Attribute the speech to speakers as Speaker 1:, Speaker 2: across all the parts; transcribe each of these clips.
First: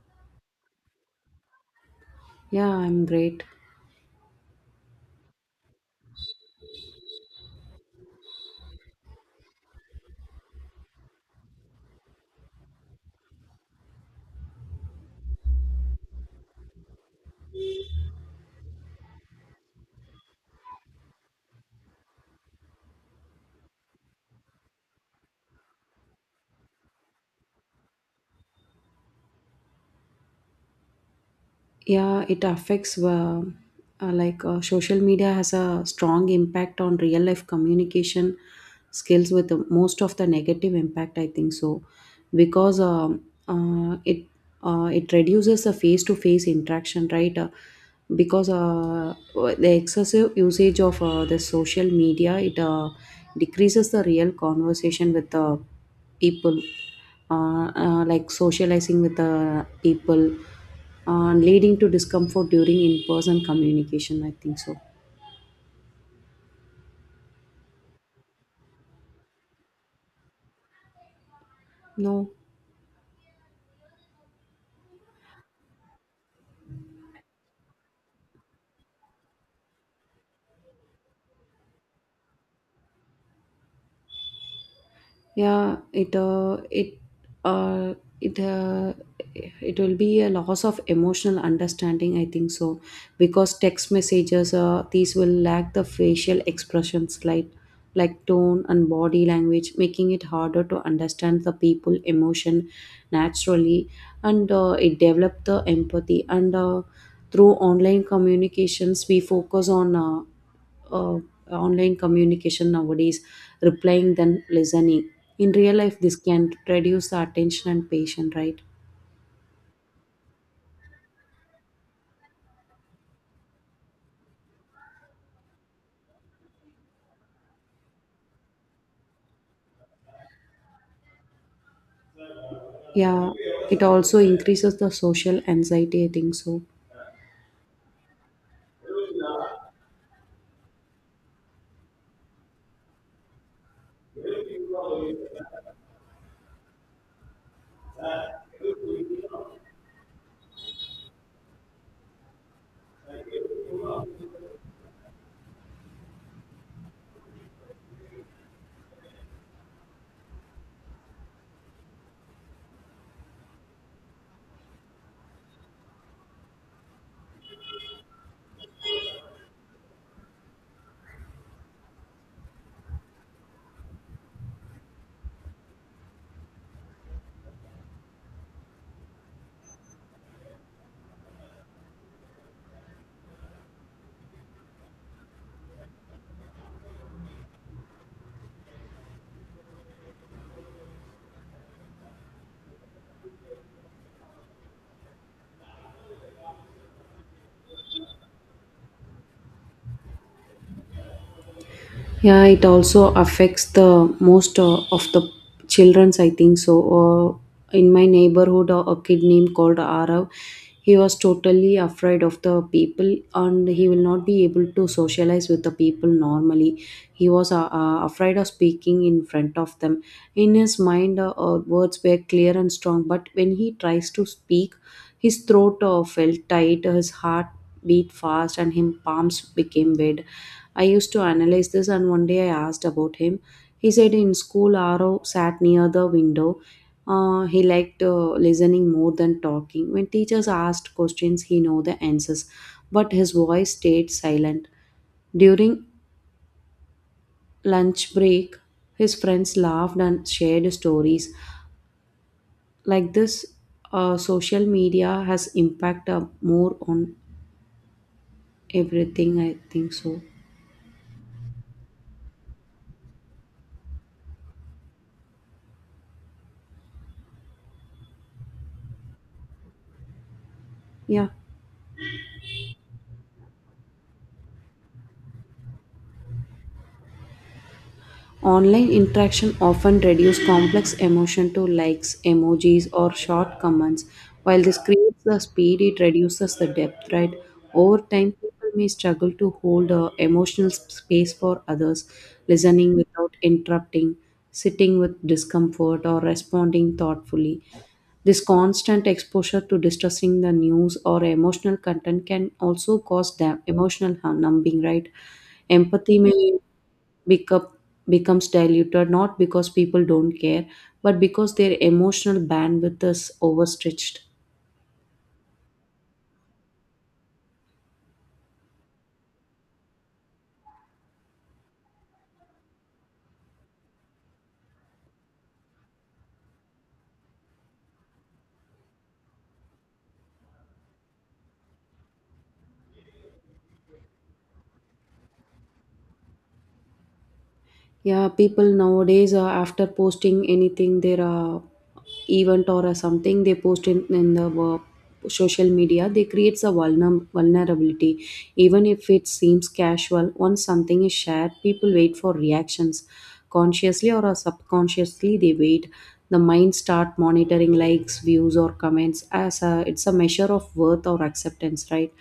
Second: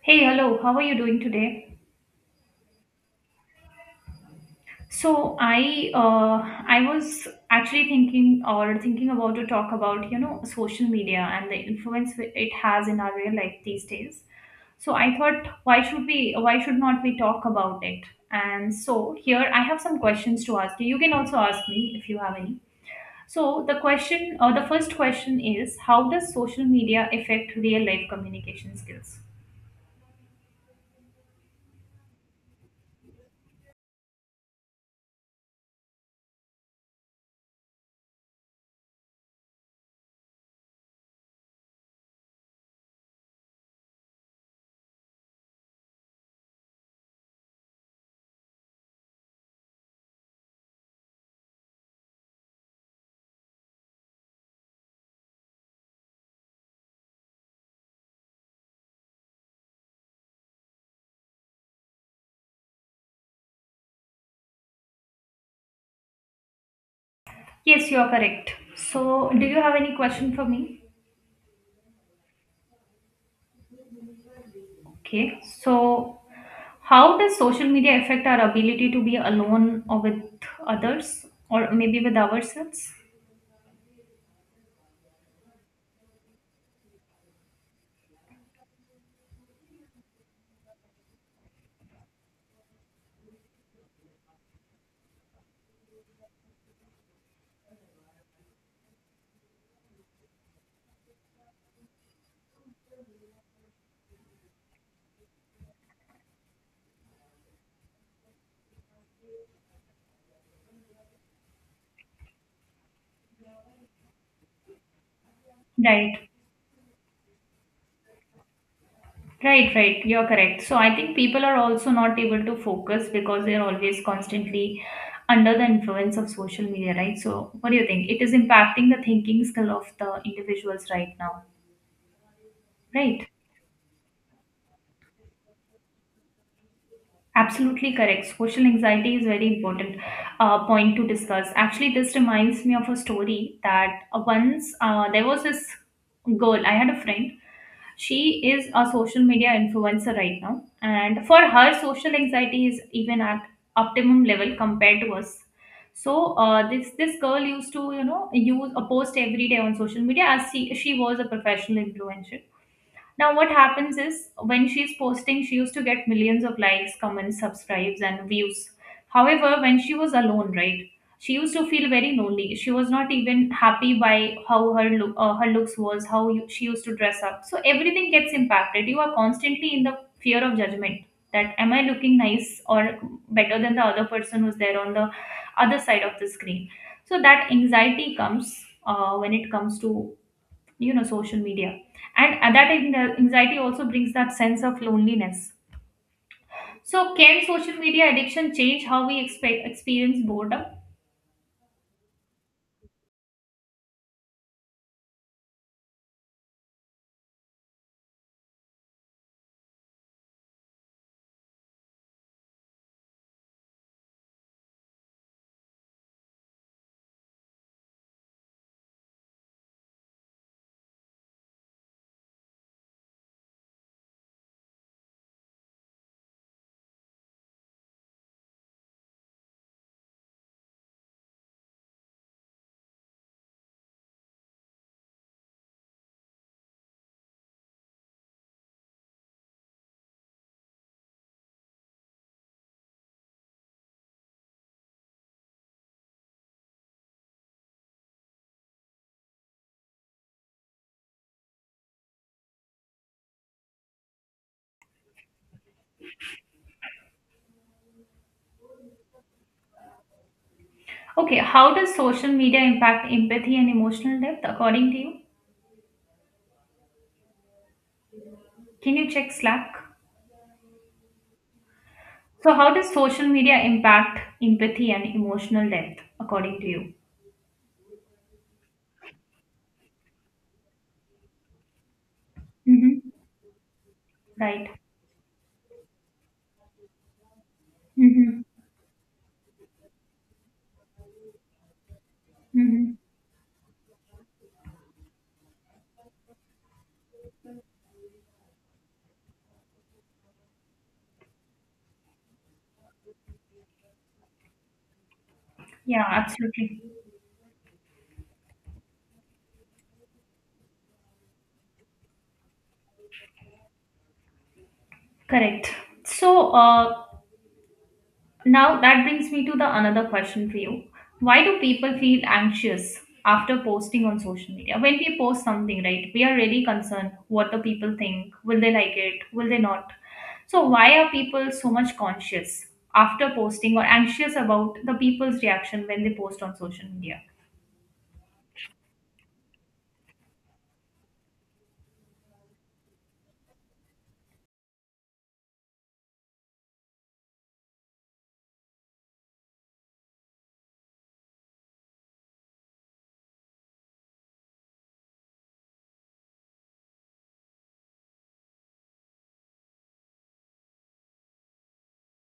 Speaker 1: Hey, hello. How are you doing today?
Speaker 2: Yeah, I'm great.
Speaker 1: So I was actually thinking or thinking about to talk about you know social media and the influence it has in our real life these days. So I thought why should we why should not we talk about it? And so here I have some questions to ask you. You can also ask me if you have any. So the question or the first question is how does social media affect real life communication skills?
Speaker 2: Yeah, it affects like Social media has a strong impact on real life communication skills with most of the negative impact, I think so, because uh, it it reduces the face to face interaction, right? Because The excessive usage of the social media, it decreases the real conversation with the people, like socializing with the people, leading to discomfort during in-person communication, I think so.
Speaker 1: Yes, you are correct. So do you have any question for me?
Speaker 2: No.
Speaker 1: Okay, so how does social media affect our ability to be alone or with others or maybe with ourselves?
Speaker 2: Yeah, it uh, it uh, it uh, it will be a loss of emotional understanding, I think so, because text messages, these will lack the facial expressions, like tone and body language, making it harder to understand the people emotion naturally, and it develop the empathy and. Through online communications, we focus on uh, online communication nowadays, replying than listening. In real life, this
Speaker 1: Right,
Speaker 2: can reduce the attention and patience, right?
Speaker 1: right, right. You're correct. So I think people are also not able to focus because they're always constantly under the influence of social media, right? So what do you think? It is impacting the thinking skill of the individuals right now, right?
Speaker 2: Yeah, it also increases the social anxiety, I think so.
Speaker 1: Absolutely correct. Social anxiety is very important point to discuss. Actually, this reminds me of a story that once there was this girl. I had a friend. She is a social media influencer right now, and for her, social anxiety is even at optimum level compared to us. So uh, this girl used to you know use a post every day on social media as she was a professional influencer now, what happens is when she's posting, she used to get millions of likes, comments, subscribes, and views. However, when she was alone, right, she used to feel very lonely. She was not even happy by how her look, her looks was, how you, she used to dress up. So everything gets impacted. You are constantly in the fear of judgment. That am I looking nice or better than the other person who's there on the other side of the screen? So that anxiety comes when it comes to you know social media and that anxiety also brings that sense of loneliness. So can social media addiction change how we experience boredom?
Speaker 2: Yeah, it also affects the most of the children's, I think so. In my neighborhood, a kid named called Arav, he was totally afraid of the people and he will not be able to socialize with the people normally. He was afraid of speaking in front of them. In his mind, words were clear and strong, but when he tries to speak, his throat felt tight, his heart beat fast, and his palms became red. I used to analyze this, and one day I asked about him. He said in school, Aro sat near the window. He liked listening more than talking. When teachers asked questions, he knew the answers, but his voice stayed silent. During lunch break, his friends laughed and shared stories. Like this, social media has impact more on everything, I think so.
Speaker 1: Okay, how does social media impact empathy and emotional depth according to you? Can you check Slack?
Speaker 2: Yeah.
Speaker 1: So how does social media impact empathy and emotional depth according to you?
Speaker 2: Online interaction often reduces complex emotion to likes, emojis,
Speaker 1: Hmm.
Speaker 2: or short comments. While
Speaker 1: Right.
Speaker 2: this creates the speed, it reduces the depth, right? Over time,
Speaker 1: Hmm.
Speaker 2: people may struggle to hold a emotional space for others,
Speaker 1: Hmm.
Speaker 2: listening without interrupting, sitting with discomfort, or responding thoughtfully. This constant exposure to distressing the news or emotional content can also cause them emotional numbing, right?
Speaker 1: Yeah,
Speaker 2: Empathy may
Speaker 1: absolutely.
Speaker 2: become becomes diluted, not because people don't care, but because their emotional bandwidth is overstretched.
Speaker 1: Correct. So, now that brings me to the another question for you. Why do people feel anxious after posting on social media? When we post something, right, we are really concerned what the people think. Will they like it? Will they not? So why are people so much conscious after posting or anxious about the people's reaction when they post on social media?
Speaker 2: Yeah, people nowadays, after posting anything, they are event or a something they post in the social media, they creates a vulnerability. Even if it seems casual, once something is shared, people wait for reactions, consciously or subconsciously, they wait. The mind start monitoring likes, views or comments as it's a measure of worth or acceptance, right?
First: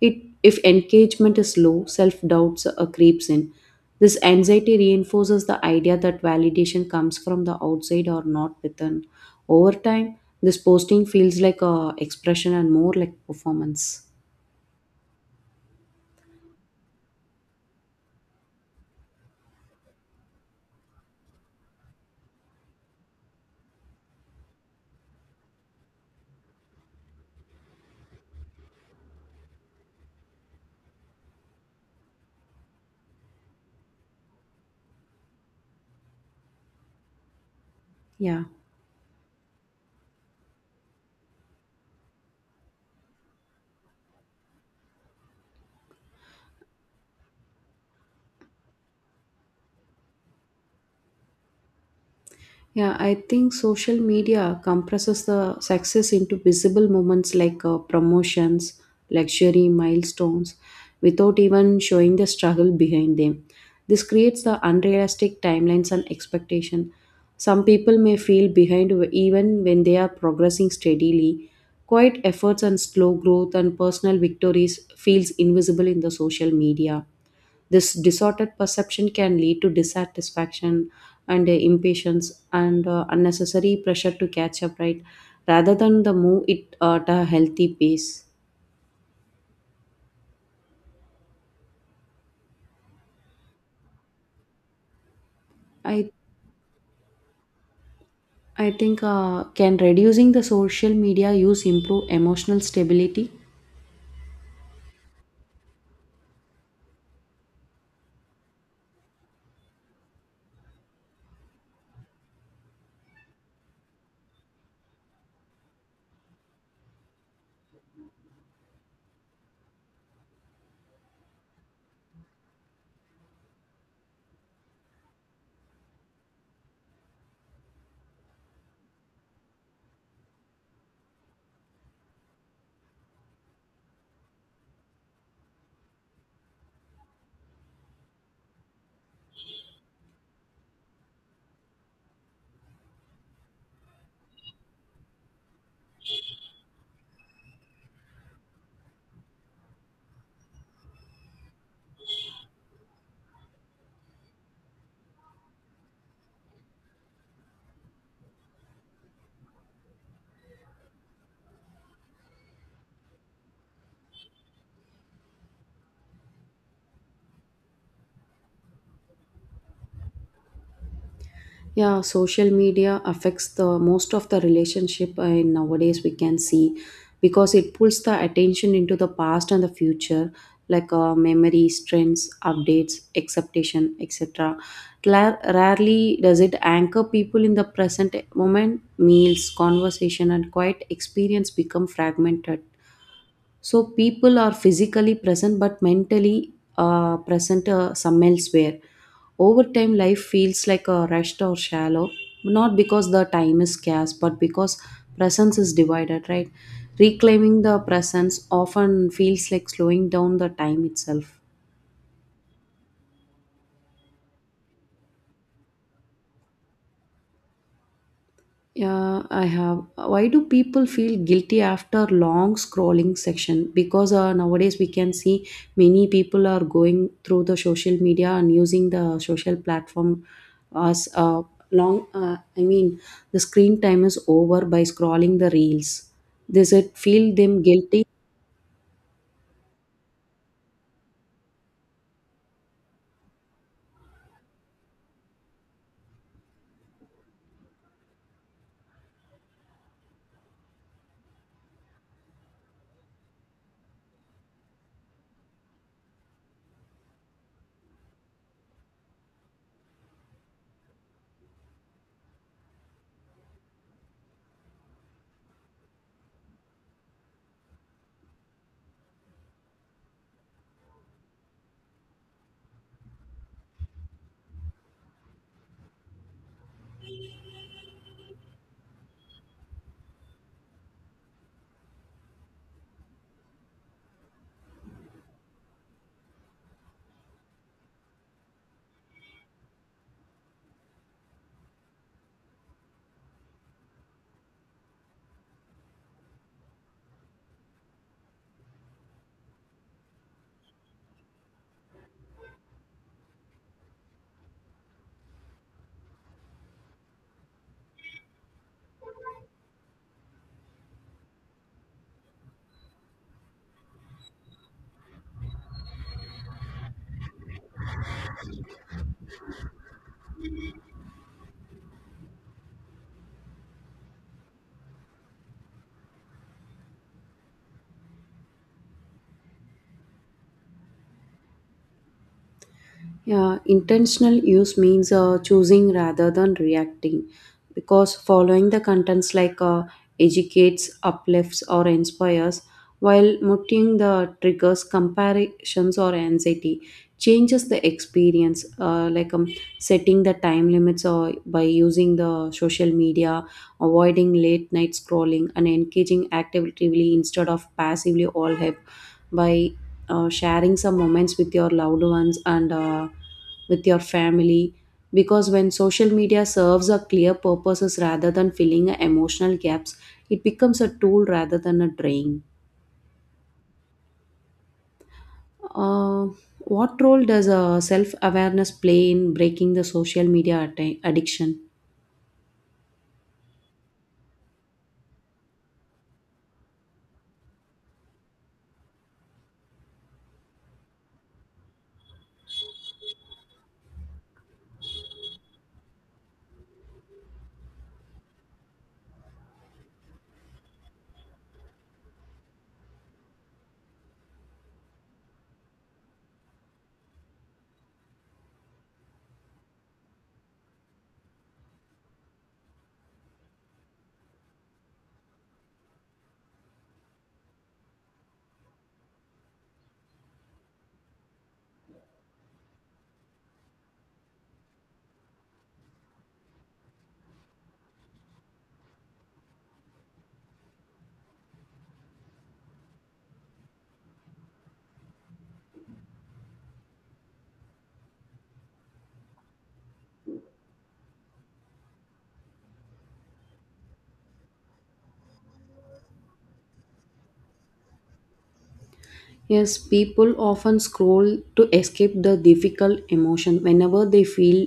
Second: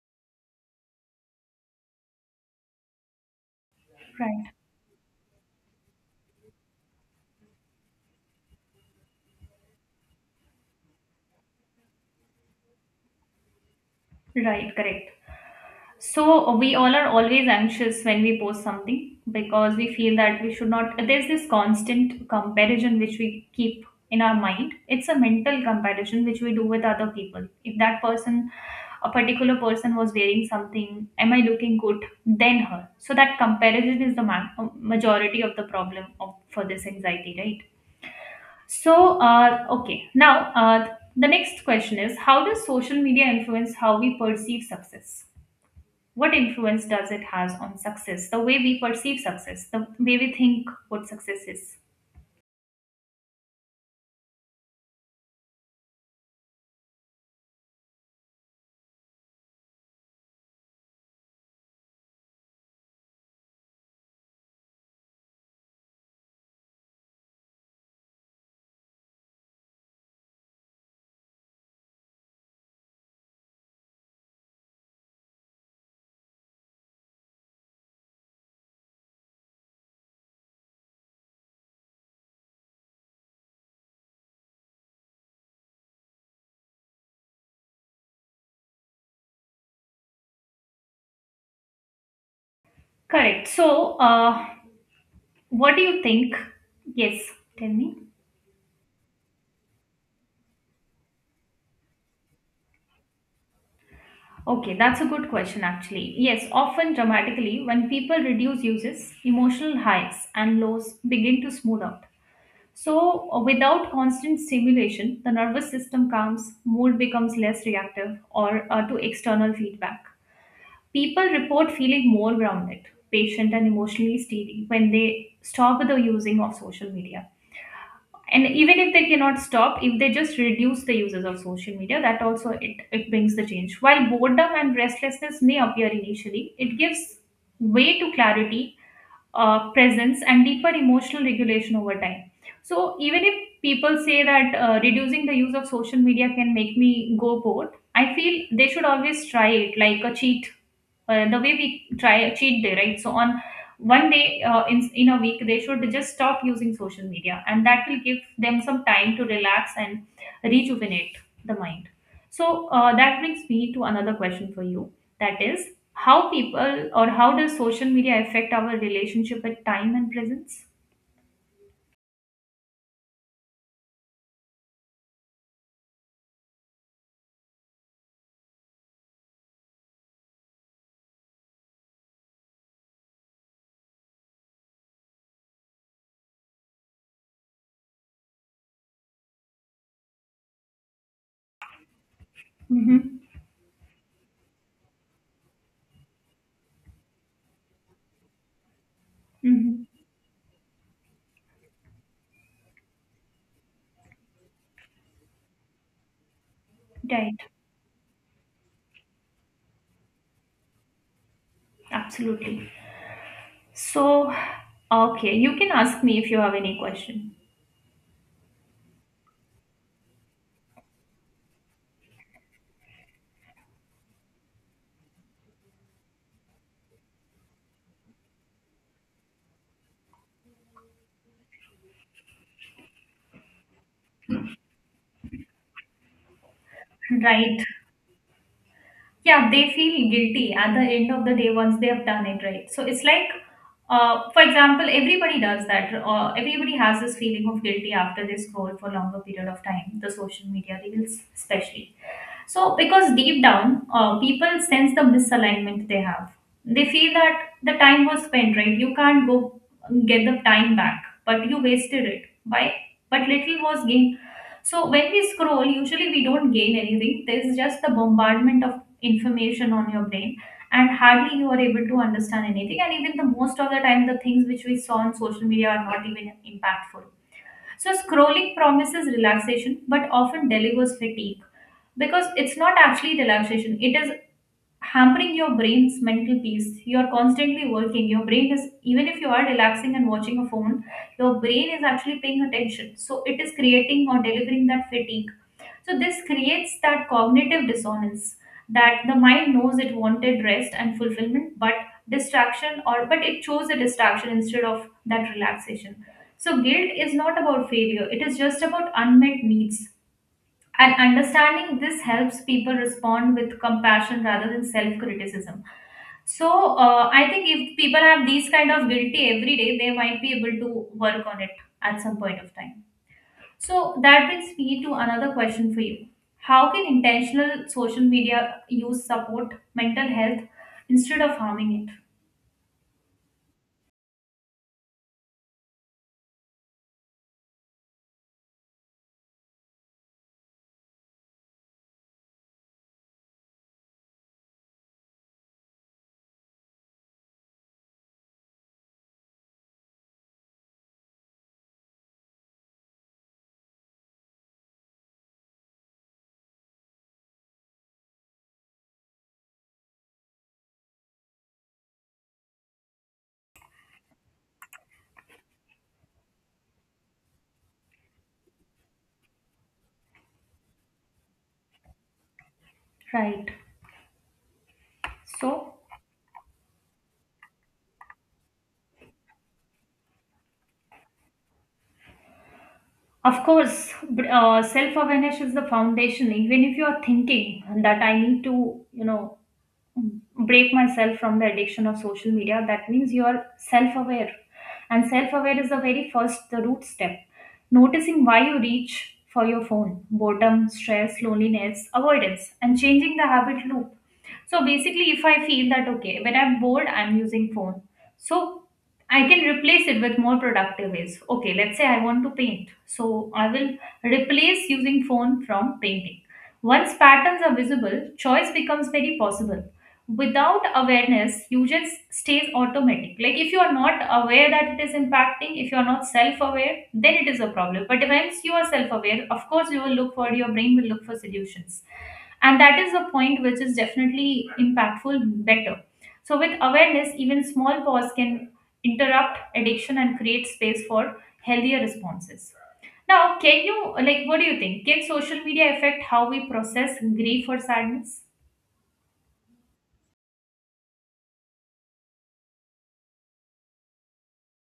Speaker 2: it If engagement is low, self doubts creeps in. This
Speaker 1: Right.
Speaker 2: anxiety reinforces the idea that validation comes from the outside or not within. Over time, this posting feels like a expression and more like performance.
Speaker 1: Right, correct. So we all are always anxious when we post something because we feel that we should not. There's this constant comparison which we keep in our mind. It's a mental comparison which we do with other people. If that person, a particular person, was wearing something, am I looking good? Than her. So that comparison is the majority of the problem of, for this anxiety, right?
Speaker 2: Yeah.
Speaker 1: So, okay. Now, the next question is how does social media influence how we perceive success? What influence does it has on success, the way we perceive success, the way we think what success is?
Speaker 2: Yeah, I think social media compresses the success into visible moments, like promotions, luxury, milestones, without even showing the struggle behind them. This creates the unrealistic timelines and expectation. Some people may feel behind even when they are progressing steadily. Quiet efforts and slow growth and personal victories feels invisible in the social media. This disordered perception can lead to dissatisfaction and impatience and unnecessary pressure to catch up, right? Rather than the move it at a healthy pace.
Speaker 1: Correct. So what do you
Speaker 2: I
Speaker 1: think? Yes, tell me.
Speaker 2: I think can reducing the social media use improve emotional stability?
Speaker 1: Okay, that's a good question. Actually, yes, often dramatically when people reduce uses, emotional highs and lows begin to smooth out. So without constant stimulation, the nervous system calms, mood becomes less reactive or to external feedback. People report feeling more grounded, patient, and emotionally steady when they stop the using of social media. And even if they cannot stop, if they just reduce the uses of social media, that also it brings the change. While boredom and restlessness may appear initially, it gives way to clarity, presence, and deeper emotional regulation over time. So even if people say that reducing the use of social media can make me go bored, I feel they should always try it like a cheat, the way we try cheat day, right? So on one day in a week, they should just stop using social media and that will give them some time to relax and rejuvenate the mind. So that brings me to another question for you, that is, how people or how does social media affect our relationship with time and presence?
Speaker 2: Yeah, social media affects the most of the relationship and nowadays we can see, because it pulls the attention into the past and the future, like memories, trends, updates, expectation, etc. Rarely does it anchor people in the present moment. Meals, conversation and quiet experience become fragmented,
Speaker 1: Mm-hmm.
Speaker 2: so people are physically present but mentally present some elsewhere. Over
Speaker 1: Mm-hmm.
Speaker 2: time, life feels like a rushed or shallow, not because the time is scarce, but because presence is divided, right?
Speaker 1: Right,
Speaker 2: Reclaiming the presence often feels like slowing down the time itself.
Speaker 1: absolutely. So okay, you can ask me if you have any question.
Speaker 2: Yeah, I have. Why do people feel guilty after long scrolling section? Because nowadays we can see many people are going through the social media and using the social platform as long. I mean, the screen time is over by scrolling the reels. Does it feel
Speaker 1: Right.
Speaker 2: them guilty?
Speaker 1: Yeah, they feel guilty at the end of the day once they have done it, right? So it's like, for example, everybody does that. Everybody has this feeling of guilty after they scroll for longer period of time, the social media reels especially. So, because deep down, people sense the misalignment they have. They feel that the time was spent, right? You can't go get the time back, but you wasted it. Why? But little was gained. So, when we scroll, usually we don't gain anything. There's just the bombardment of information on your brain, and hardly you are able to understand anything. And even the most of the time, the things which we saw on social media are not even impactful. So scrolling promises relaxation but often delivers fatigue because it's not actually relaxation. It is hampering your brain's mental peace. You are constantly working. Your brain is, even if you are relaxing and watching a phone, your brain is actually paying attention. So it is creating or delivering that fatigue. So this creates that cognitive dissonance, that the mind knows it wanted rest and fulfillment, but distraction, or but it chose a distraction instead of that relaxation. So guilt is not about failure, it is just about unmet needs. And understanding this helps people respond with compassion rather than self criticism. So I think if people have these kind of guilty every day, they might be able to work on it at some point of time. So that brings me to another question for you. How can intentional social media use support mental health instead of harming
Speaker 2: Yeah, intentional use means choosing rather than reacting, because following the contents, like educates, uplifts, or inspires, while muting the triggers, comparisons or anxiety, changes the experience, setting the time limits or by using the social media, avoiding late night scrolling, and engaging actively instead of passively, all help by sharing some moments with your loved ones and with your family, because when social media serves a clear purposes rather than filling a emotional gaps, it becomes a tool rather than a drain.
Speaker 1: it? Right. So,
Speaker 2: uh, what role does self-awareness play in breaking the social media addiction?
Speaker 1: of course, self awareness is the foundation. Even if you are thinking that I need to, you know, break myself from the addiction of social media, that means you are self aware, and self aware is the very first, the root step. Noticing why you reach for your phone, boredom, stress, loneliness, avoidance, and changing the habit loop. So basically if I feel that okay, when I'm bored I'm using phone, so I can replace it with more productive ways. Okay, let's say I want to paint, so I will replace using phone from painting. Once patterns are visible, choice becomes very possible. Without awareness, you just stays automatic. Like if you are not aware that it is impacting, if you are not self-aware, then it is a problem. But once you are self-aware, of course you will look for, your brain will look for solutions. And that is the point which is definitely impactful better. So with awareness, even small pause can interrupt addiction and create space for healthier responses. Now, can you, like, what do you think? Can social media affect how we process grief or sadness?
Speaker 2: Yes, people often scroll to escape the difficult emotion. Whenever they feel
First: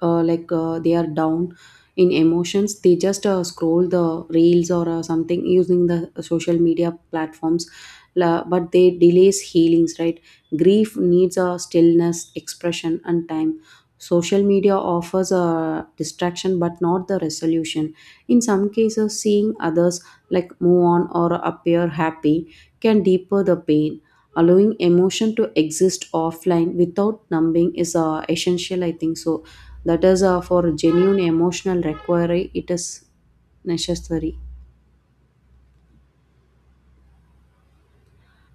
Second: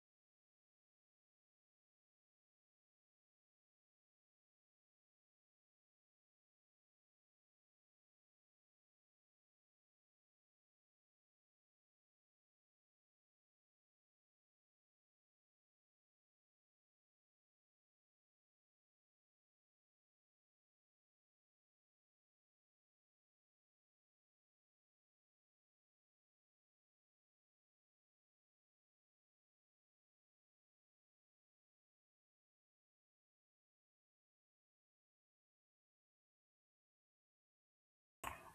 Speaker 2: they are down in emotions, they just scroll the reels or something using the social media platforms. But they delays healings, right? Grief needs a stillness, expression, and time. Social media offers a distraction, but not the resolution. In some cases, seeing others like move on or appear happy can deeper the pain. Allowing emotion to exist offline without numbing is essential, I think so. That is, for genuine emotional recovery, it is necessary.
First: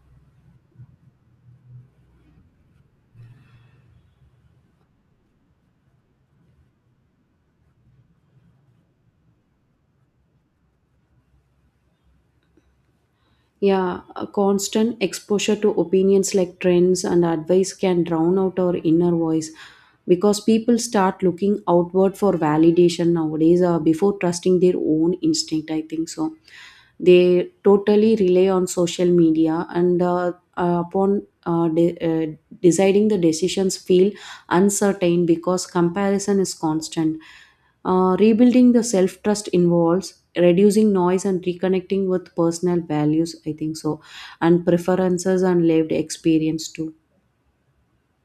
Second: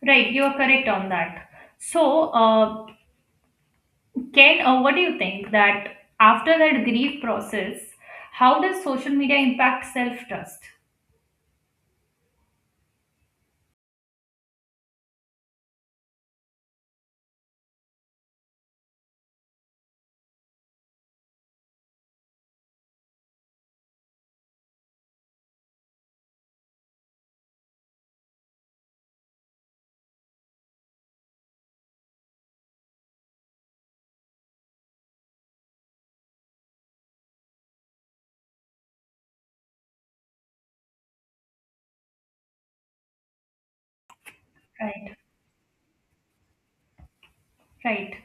Speaker 1: Right, you are correct on that. So, can, what do you think that after that grief process, how does social media impact self trust?
Speaker 2: Yeah, a constant exposure to opinions like trends and advice can drown out our inner voice, because people start looking outward for validation nowadays, before trusting their own instinct, I think so. They totally rely on social media and deciding the decisions feel uncertain because comparison is constant. Rebuilding the self trust involves reducing noise and reconnecting with personal values, I think so, and
Speaker 1: Right,
Speaker 2: preferences and lived experience too.
Speaker 1: right.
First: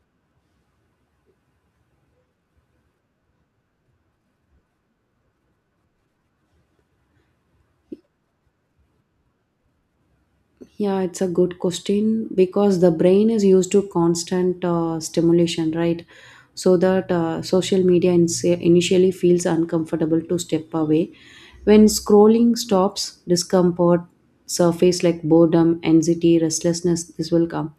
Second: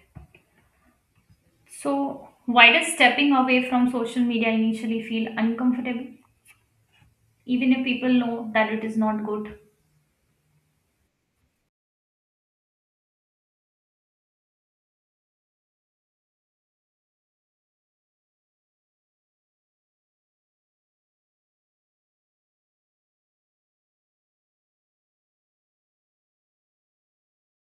Speaker 1: So, why does stepping away from social media initially feel uncomfortable, even if people know that it is not good?
Speaker 2: Yeah, it's a good question, because the brain is used to constant stimulation, right? So that social media initially feels uncomfortable to step away. When scrolling stops, discomfort surface like boredom, anxiety, restlessness, this will come.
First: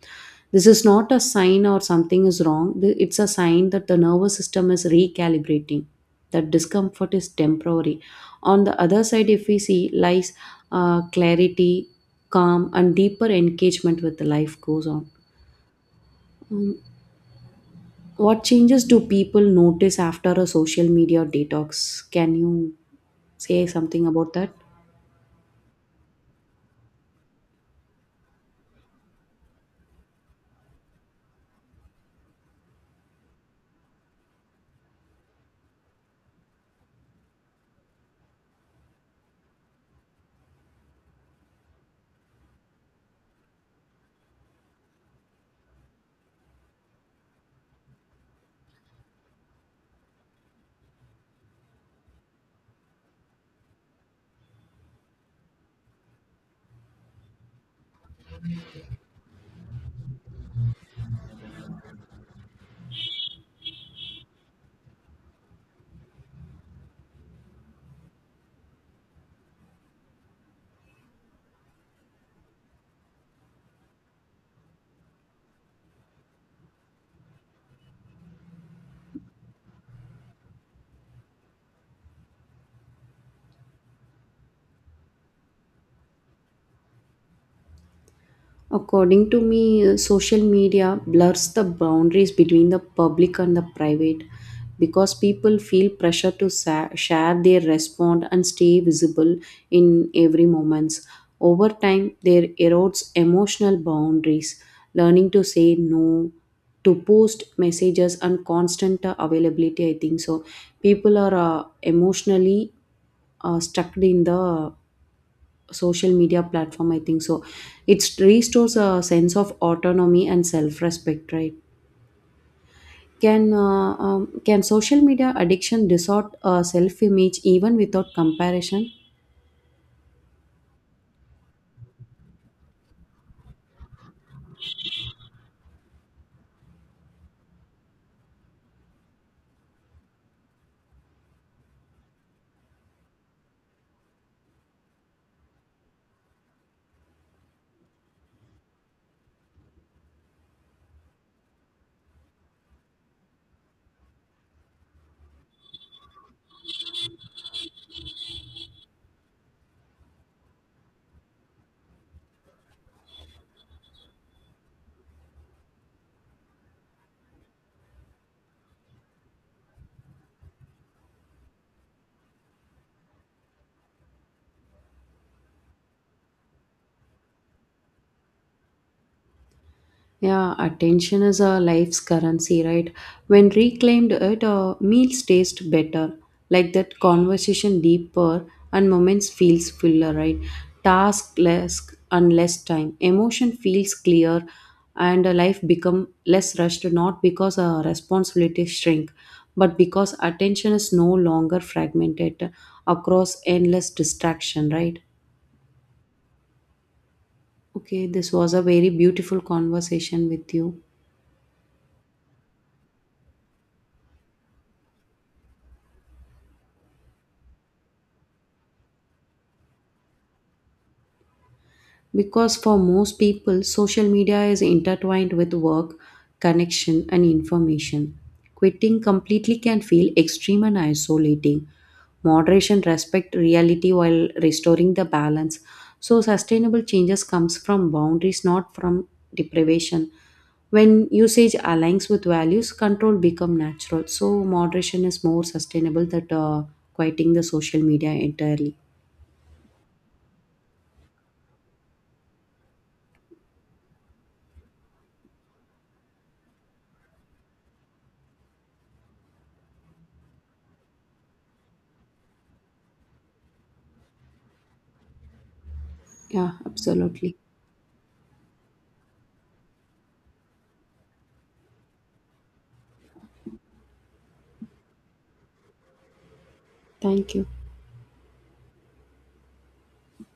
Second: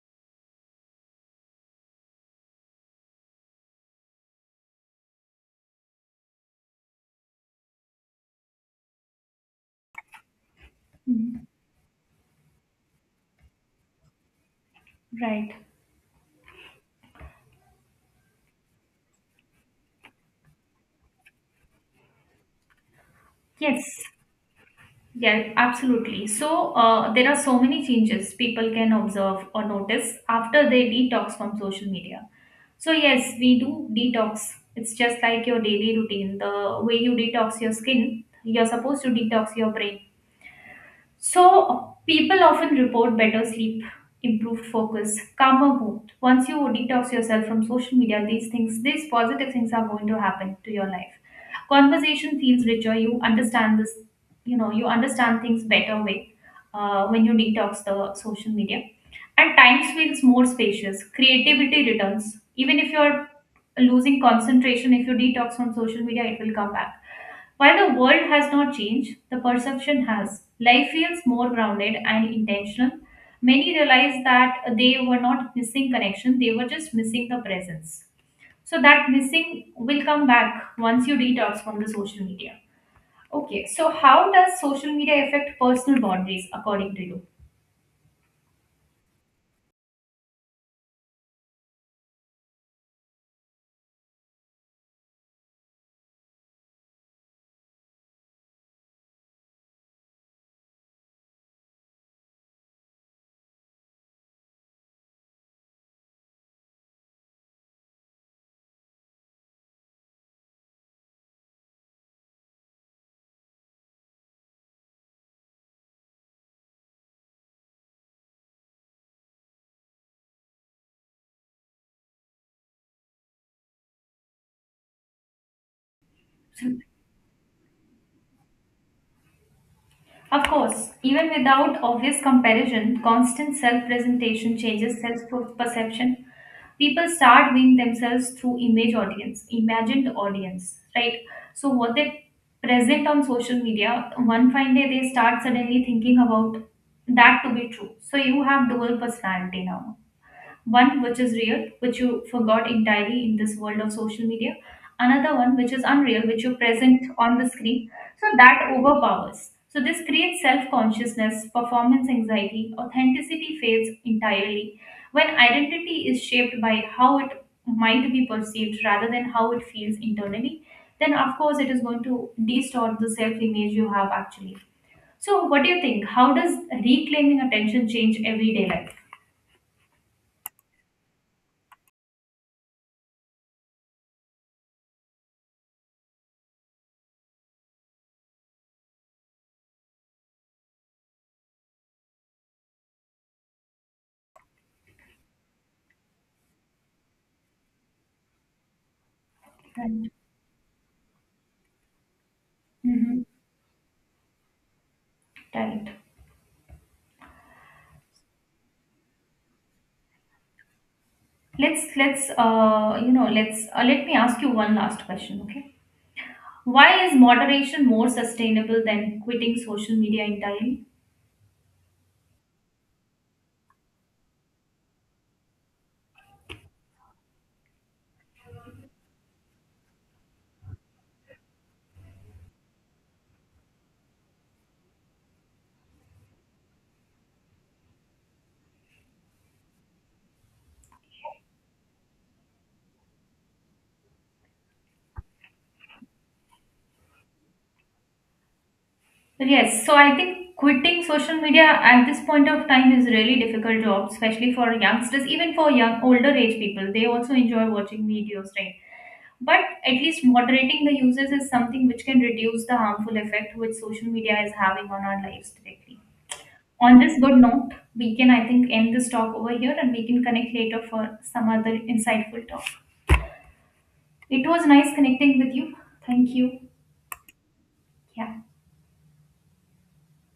Speaker 2: This is not a sign or something is wrong. It's a sign that the nervous system is recalibrating. That discomfort is temporary. On the other side, if we see lies,
Speaker 1: Mhm.
Speaker 2: clarity, calm, and deeper engagement with the life goes on.
Speaker 1: Right.
Speaker 2: Um, what changes do people notice after a social media detox? Can you say
Speaker 1: Yes.
Speaker 2: something about that?
Speaker 1: Yeah, absolutely. So there are so many changes people can observe or notice after they detox from social media. So yes, we do detox. It's just like your daily routine. The way you detox your skin, you're supposed to detox your brain. So, people often report better sleep, improved focus, calmer mood. Once you detox yourself from social media, these things, these positive things are going to happen to your life. Conversation feels richer. You understand this, you know, you understand things better way when you detox the social media. And time feels more spacious. Creativity returns. Even if you're losing concentration, if you detox from social media, it will come back. While the world has not changed, the perception has. Life feels more grounded and intentional. Many realize that they were not missing connection, they were just missing the presence. So that missing will come back once you detox from the social media. Okay, so how does social media affect personal boundaries according to
Speaker 2: According to me, social media blurs the boundaries between the public and the private, because people feel pressure to share their response and stay visible in every moments. Over time, there erodes emotional boundaries, learning to say no, to post messages and constant availability, I think so. People are emotionally stuck in the social media platform, I think so. It restores a sense of autonomy and self-respect, right? Can can social media addiction distort
Speaker 1: you?
Speaker 2: self-image even without comparison?
Speaker 1: Of course, even without obvious comparison, constant self presentation changes self perception. People start viewing themselves through image audience, imagined audience, right? So, what they present on social media, one fine day they start suddenly thinking about that to be true. So, you have dual personality now, one which is real, which you forgot entirely in this world of social media. Another one which is unreal, which you present on the screen. So that overpowers. So this creates self consciousness, performance anxiety, authenticity fades entirely when identity is shaped by how it might be perceived rather than how it feels internally. Then, of course, it is going to distort the self image you have actually. So, what do you think? How does reclaiming attention change everyday life?
Speaker 2: Yeah, attention is a life's currency, right? When reclaimed, it meals taste better. Like that, conversation deeper and moments feels fuller, right? Task less and less time. Emotion feels clear and life become less rushed, not because responsibilities shrink, but
Speaker 1: Right.
Speaker 2: because attention is no longer fragmented
Speaker 1: Mhm.
Speaker 2: across endless distraction, right?
Speaker 1: Right.
Speaker 2: Okay, this was a very beautiful conversation with you.
Speaker 1: Let's let me ask you one last question. Okay. Why is moderation more sustainable than quitting social media entirely?
Speaker 2: Because for most people, social media is intertwined with work, connection, and information. Quitting completely can feel extreme and isolating. Moderation respect reality while restoring the balance. So sustainable changes comes from boundaries, not from deprivation. When usage aligns with values, control become natural. So moderation is more sustainable than quieting the social media entirely.
Speaker 1: Yes. So I think quitting social media at this point of time is really difficult job, especially for youngsters, even for young older age people. They also enjoy watching videos, right? But at least moderating the uses is something which can reduce the harmful effect which social media is having on our lives directly.
Speaker 2: Yeah,
Speaker 1: On this good
Speaker 2: absolutely.
Speaker 1: note, we can, I think, end this talk over here and we can connect later for some other insightful talk. It was nice connecting with you. Thank you.
Speaker 2: Thank you.
Speaker 1: Yeah.